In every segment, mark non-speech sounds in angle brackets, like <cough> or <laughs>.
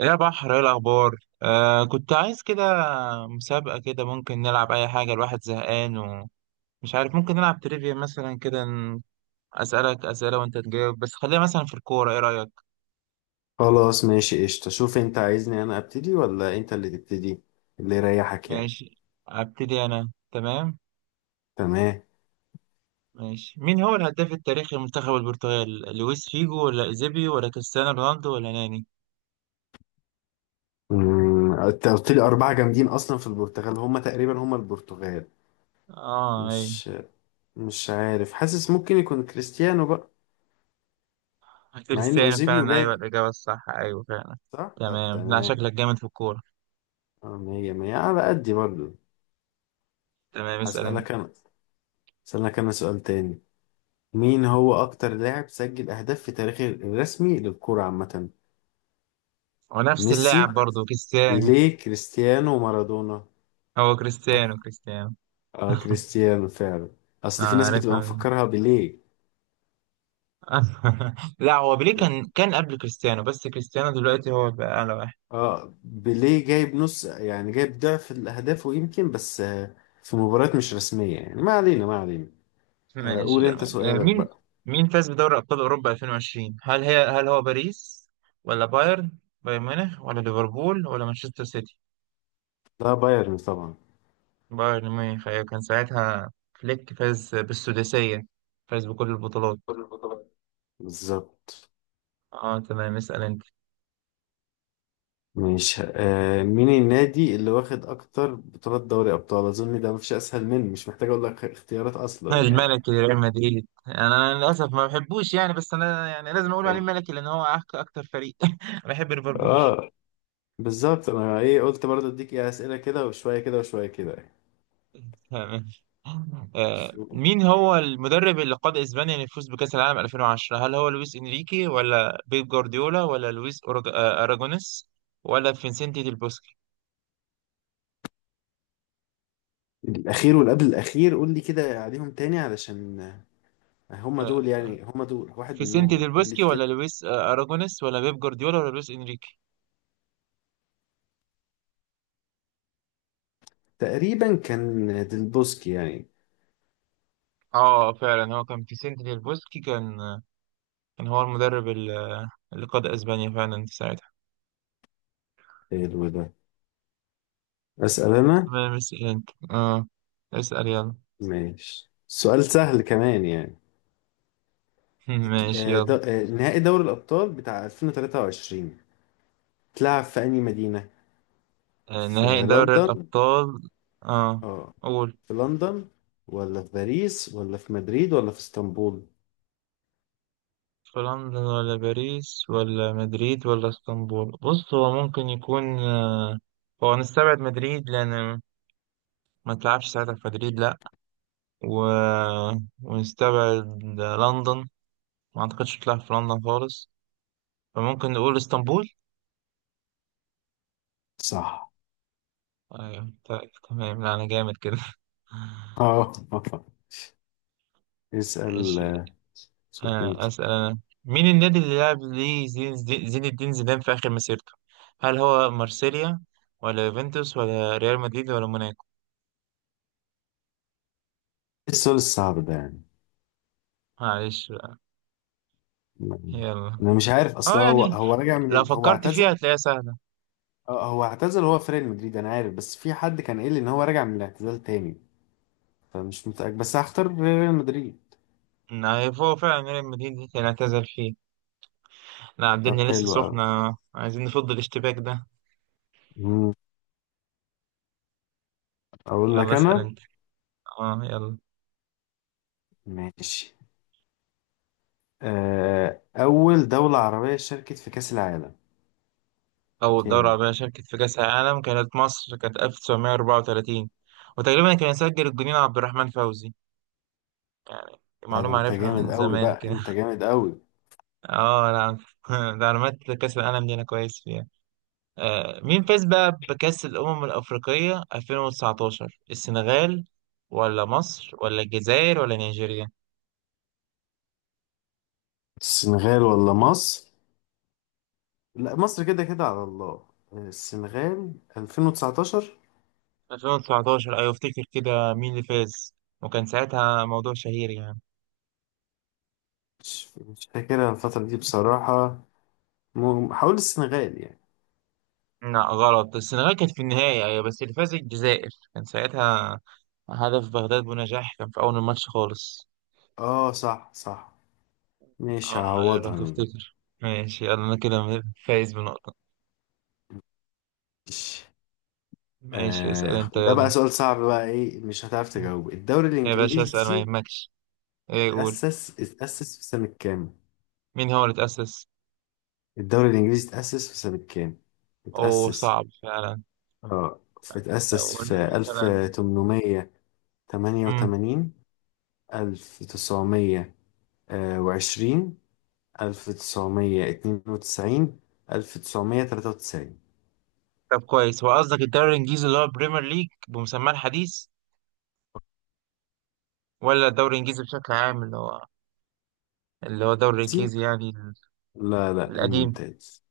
يا بحر، ايه الاخبار؟ كنت عايز كده مسابقة كده. ممكن نلعب اي حاجة، الواحد زهقان ومش عارف. ممكن نلعب تريفيا مثلا كده، اسألك اسئلة وانت تجاوب، بس خليها مثلا في الكورة، ايه رأيك؟ خلاص، ماشي، قشطة. شوف انت عايزني انا ابتدي ولا انت اللي تبتدي، اللي يريحك يعني. ماشي، ابتدي انا. تمام. تمام. ماشي، مين هو الهداف التاريخي لمنتخب البرتغال؟ لويس فيجو ولا ايزيبي ولا كريستيانو رونالدو ولا ناني؟ انت قلت لي اربعة جامدين اصلا في البرتغال، هما تقريبا هما البرتغال. اه ايوه، مش مش عارف، حاسس ممكن يكون كريستيانو بقى. مع ان كريستيانو اوزيبيو فعلا، ايوه جايب. الاجابة الصح، ايوه فعلا. صح، طب تمام، لا تمام. شكلك جامد في الكورة. اه مية مية، على قدي برضو. تمام اسأل انت. هسألك انا هسألك انا سؤال تاني. مين هو اكتر لاعب سجل اهداف في تاريخه الرسمي للكرة عامة؟ ونفس ميسي، اللاعب برضه كريستيانو. بيليه، كريستيانو، مارادونا؟ هو كريستيانو، كريستيانو. اه <laughs> كريستيانو فعلا. اصل في ناس بتبقى عارفها مفكرها بيليه. <laughs> لا، هو بيليه كان قبل كريستيانو، بس كريستيانو دلوقتي هو بقى أعلى واحد. اه بيليه جايب نص، يعني جايب ضعف الاهداف ويمكن بس، في مباريات مش رسمية، يعني ما علينا ما علينا. ماشي قول انت تمام. سؤالك بقى. مين فاز بدوري أبطال أوروبا 2020؟ هل هو باريس ولا بايرن ميونخ ولا ليفربول ولا مانشستر سيتي؟ لا بايرن طبعا. بايرن ميونخ أيوة، كان ساعتها فليك فاز بالسداسية، فاز بكل البطولات. بالظبط. اه تمام، اسأل انت. ماشي، مين النادي اللي واخد اكتر بطولات دوري ابطال؟ اظن ده مفيش اسهل منه، مش محتاج اقول لك اختيارات اصلا يعني. الملكي لريال مدريد، يعني انا للاسف ما بحبوش يعني، بس انا يعني لازم اقول عليه اه. ملكي لان هو اكتر فريق. <laughs> أنا بحب ليفربول. آه، بالظبط انا ايه؟ قلت برضه اديك ايه اسئله كده وشويه كده وشويه كده تمام. يعني. مين هو المدرب اللي قاد اسبانيا للفوز بكاس العالم 2010؟ هل هو لويس انريكي ولا بيب جوارديولا ولا لويس اراجونيس ولا فينسنتي ديل بوسكي؟ الأخير والقبل الأخير، قول لي كده عليهم تاني علشان آه، هم دول، واحد فيسنتي منهم، ديل قول لي بوسكي كده. ولا لويس اراجونيس ولا بيب جوارديولا ولا لويس انريكي؟ تقريبا كان ديلبوسكي يعني. اه فعلا، هو كان فيسنتي ديل بوسكي. كان هو المدرب اللي قاد اسبانيا فعلا ساعتها. حلو ده. أسأل أنا. تمام اسأل انت، اه اسأل يلا. ماشي، سؤال سهل كمان يعني. <laughs> ماشي يلا. نهائي دوري الأبطال بتاع 2023 اتلعب في أي مدينة؟ في نهائي دوري لندن الأبطال. اه اه قول. في لندن ولا في باريس ولا في مدريد ولا في اسطنبول؟ في لندن ولا باريس ولا مدريد ولا اسطنبول؟ بص، هو ممكن يكون هو نستبعد مدريد، لأن ما تلعبش ساعتها في مدريد لأ. و... <laughs> ونستبعد لندن، ما أعتقدش تلعب في لندن خالص، فممكن نقول اسطنبول. صح. ايوه طيب، تمام، لا انا جامد كده. <laughs> اه. <laughs> اسأل. ماشي. شوف انت. أسأل أنا. مين النادي اللي لعب ليه زين الدين زيدان في آخر مسيرته؟ هل هو مارسيليا ولا يوفنتوس ولا ريال مدريد ولا موناكو؟ السؤال الصعب ده يعني. معلش بقى، م- يلا. انا مش عارف، اصل اه هو يعني هو راجع من لو هو فكرت فيها اعتزل. هتلاقيها سهلة. اه، هو اعتزل، هو في ريال مدريد انا عارف، بس في حد كان قايل لي ان هو راجع من الاعتزال تاني، فمش متأكد بس هختار ريال مدريد. إن هو فعلا ريال مدريد كان اعتزل فيه. لا طب الدنيا لسه حلو قوي. سخنة، عايزين نفض الاشتباك ده. مم. اقول يلا لك اسأل انا. انت، اه يلا. ماشي. اول دولة عربية شاركت في كأس العالم أول دورة كانت. عربية شاركت في كأس العالم كانت مصر، كانت 1934، وتقريبا كان يسجل الجنين عبد الرحمن فوزي. يعني ده معلومة انت عارفها جامد من قوي زمان بقى، كده. انت <laughs> جامد قوي. اه لا. <laughs> ده معلومات كأس العالم دي أنا كويس فيها. مين فاز بقى بكأس الأمم الأفريقية 2019؟ السنغال ولا مصر ولا الجزائر ولا نيجيريا؟ السنغال ولا مصر. لا مصر كده كده على الله. السنغال 2019. 2019 أيوة، أفتكر كده، مين اللي فاز؟ وكان ساعتها موضوع شهير يعني. مش فاكرها الفترة دي بصراحة. حاول السنغال يعني. لا غلط، السنغال كانت في النهاية أيوة، بس اللي فاز الجزائر كان ساعتها، هدف بغداد بنجاح كان في أول الماتش خالص. اه صح، صح. مش اه لو هعوضها. تفتكر. ماشي يلا، أنا كده فايز بنقطة. مش. ماشي اسأل انت ده بقى يلا. سؤال صعب بقى، ايه مش هتعرف تجاوب؟ الدوري يا باشا اسأل ما الانجليزي يهمكش، ايه يقول. اتأسس في سنة كام؟ مين هو اللي تأسس؟ الدوري الانجليزي اتأسس في سنة كام؟ اوه اتأسس. صعب فعلا. اه، لو اتأسس قلنا في مثلا. 1888، مم. 1920، ألف تسعمية اتنين وتسعين، ألف تسعمية تلاتة وتسعين. طب كويس، هو قصدك الدوري الانجليزي اللي هو بريمير ليج بمسماه الحديث ولا الدوري الانجليزي بشكل عام اللي هو الدوري دي. الانجليزي يعني لا لا، القديم؟ الممتاز،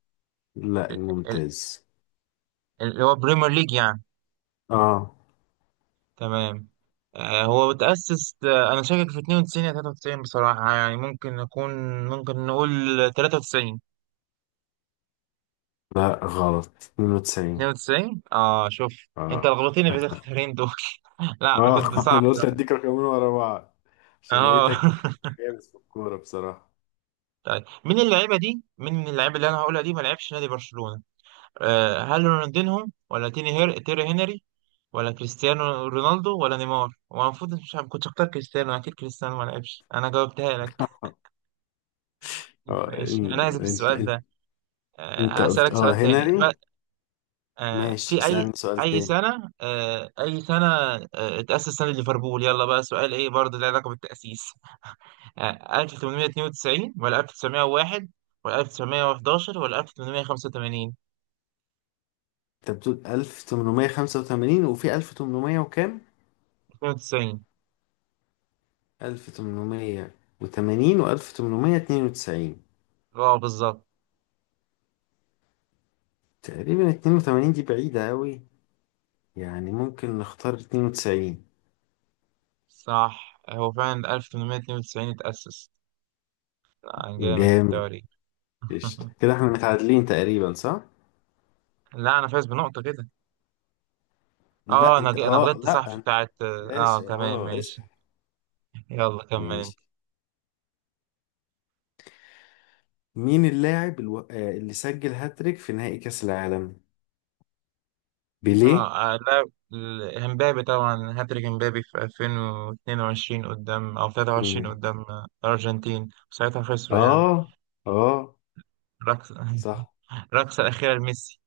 لا ال- ال- الممتاز. اللي هو بريمير ليج يعني. اه تمام. هو اتأسس. انا شاكك في 92 يا 93 بصراحة، يعني ممكن نكون، ممكن نقول 93. لا غلط، 92. 92 اه، شوف انت اه، لخبطتني بالاختيارين دول. <laughs> لا، اه. كنت <laughs> صعب انا قلت ده. اديك رقمين ورا بعض عشان اه لقيتك <laughs> جامد في الكورة بصراحة. طيب، مين اللعيبه اللي انا هقولها دي ما لعبش نادي برشلونه؟ هل رونالدينهم ولا تيري هنري ولا كريستيانو رونالدو ولا نيمار؟ هو المفروض مش عارف، كنت اختار كريستيانو. اكيد كريستيانو ما لعبش، انا جاوبتها لك. <laughs> اه، ماشي انا هسيب انت السؤال انت ده. انت قلت هسألك سؤال تاني هنري. ما... آه ماشي، في اي اسألني سؤال اي تاني. سنه آه اي سنه آه اتأسس نادي ليفربول؟ يلا بقى سؤال ايه برضه له علاقه بالتأسيس. يعني 1892 ولا 1901 ولا 1911 ولا 1885؟ انت بتقول 1885 وفي 1800 وكام؟ 92. 1880 و1892. اه بالظبط، تقريبا 82 دي بعيدة أوي، يعني ممكن نختار 92. صح هو فعلا 1892 اتأسس. جامد في جامد. التواريخ. قشطة، <laughs> كده احنا متعادلين تقريبا، صح؟ لا انا فايز بنقطة كده. اه، انا انا غلطت صح لا في انت. بتاعت، ماشي، تمام اسحب. ماشي. يلا كمل انت. ماشي. مين اللاعب الو... آه، اللي سجل هاتريك في نهائي كأس العالم؟ بيليه؟ لا، امبابي طبعا، هاتريك امبابي في 2022 قدام او 23 مم. قدام الارجنتين، ساعتها خسروا يعني. اه اه، الرقصة. <laughs> صح. الرقصة الأخيرة لميسي.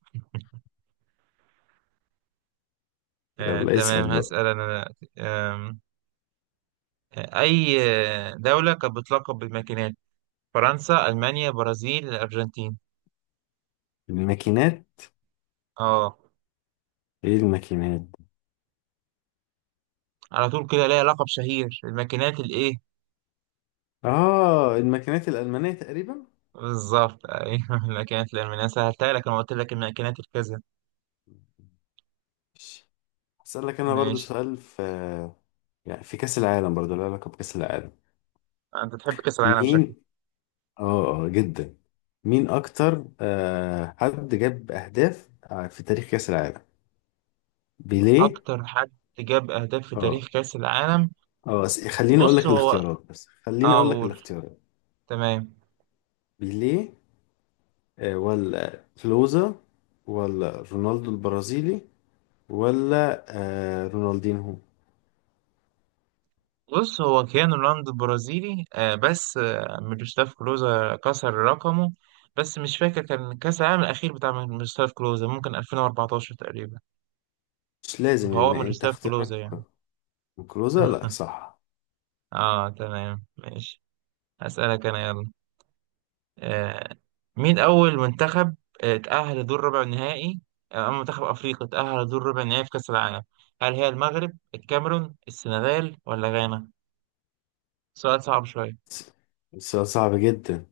يلا اسأل تمام بقى. هسأل أنا. آم، أي دولة كانت بتلقب بالماكينات؟ فرنسا، ألمانيا، برازيل، الأرجنتين؟ الماكينات. اه ايه الماكينات؟ على طول كده ليها لقب شهير الماكينات الإيه؟ اه الماكينات الألمانية تقريبا؟ بالظبط أيوه. <laughs> الماكينات الألمانية، أنا سهلتها لك، أنا قلت لك الماكينات الكذا. ماشي. هسألك انا برضو ماشي. سؤال يعني في كأس العالم، برضه له علاقة بكأس العالم. أنت تحب كأس العالم شكلك. مين. اه، جدا. مين أكتر حد جاب أهداف في تاريخ كأس العالم؟ بيليه. أكتر حد جاب أهداف في اه، تاريخ كأس العالم؟ اه. خليني أقول بص لك هو، الاختيارات، بس خليني اه أقول لك أقول الاختيارات. تمام. بيليه ولا كلوزا ولا رونالدو البرازيلي ولا رونالدينهو؟ بص هو كيانو رونالدو البرازيلي بس ميروسلاف كلوزا كسر رقمه، بس مش فاكر كان كأس العالم الأخير بتاع ميروسلاف كلوزا، ممكن 2014 تقريبا. مش لازم، فهو يعني أنت ميروسلاف كلوزا اختيارك. يعني. كلوزا. لا <laughs> صح. اه تمام ماشي. هسألك أنا يلا. آه مين أول منتخب اتأهل لدور ربع النهائي، أما منتخب أفريقيا اتأهل لدور ربع النهائي في كأس العالم؟ هل هي المغرب، الكاميرون، السنغال ولا غانا؟ سؤال صعب شوية. س- سؤال صعب جدا.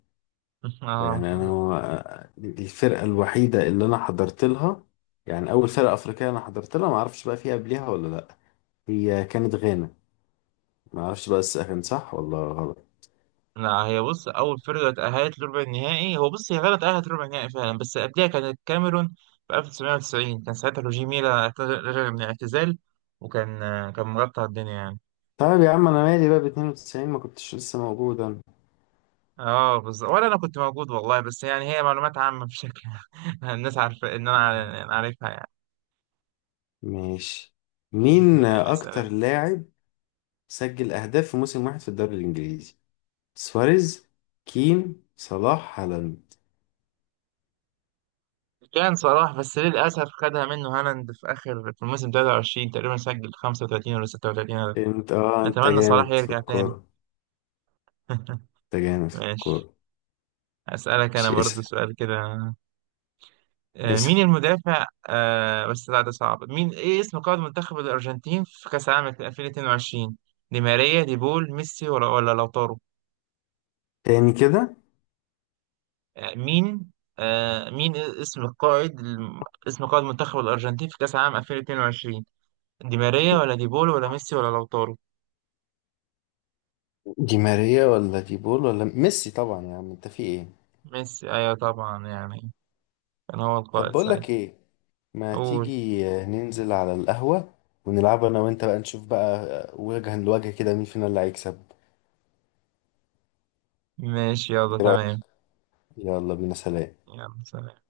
<laughs> يعني انا اه دي الفرقه الوحيده اللي انا حضرت لها، يعني اول فرقه افريقيه انا حضرت لها. ما اعرفش بقى فيها قبلها ولا لا. هي كانت غانا. ما اعرفش بقى كان صح ولا غلط. لا هي، بص، اول فرقه تاهلت لربع النهائي، هو بص هي غلط تاهلت ربع النهائي فعلا، بس قبلها كانت الكاميرون في 1990، كان ساعتها روجي ميلا رجع من الاعتزال، وكان آه، كان مغطى الدنيا يعني. طيب يا عم انا مالي بقى، ب 92 ما كنتش لسه موجود انا. اه بالظبط، ولا انا كنت موجود والله، بس يعني هي معلومات عامه بشكل. <laughs> الناس عارفه ان انا عارفها يعني. ماشي. مين تمام، اسال اكتر انت. لاعب سجل اهداف في موسم واحد في الدوري الانجليزي؟ سواريز، كين، صلاح، هالاند؟ كان صلاح، بس للاسف خدها منه هالاند في اخر، في الموسم 23 تقريبا سجل 35 ولا 36 هدف. انت، انت اتمنى صلاح جامد في يرجع تاني. الكوره. <laughs> انت جامد في ماشي. الكوره. أسألك أنا مش برضو اسال. سؤال كده. اسال مين المدافع، بس لا ده صعب. مين إيه اسم قائد منتخب الأرجنتين في كأس العالم 2022؟ دي ماريا، دي بول، ميسي ولا لوتارو؟ تاني كده. مين، اسم قائد منتخب الأرجنتين في كأس العالم 2022؟ دي ماريا ولا دي بول ولا ميسي ولا لوتارو؟ دي ماريا ولا دي بول ولا ميسي طبعا، يا عم انت في ايه؟ ميسي أيوة طبعا، يعني كان هو طب القائد بقول ساعتها. لك ايه، ما قول. تيجي ننزل على القهوة ونلعب انا وانت، بقى نشوف بقى وجها لوجه كده مين فينا اللي هيكسب. ماشي يلا ايه رأيك؟ تمام. يلا بينا، سلام. يلا سلام.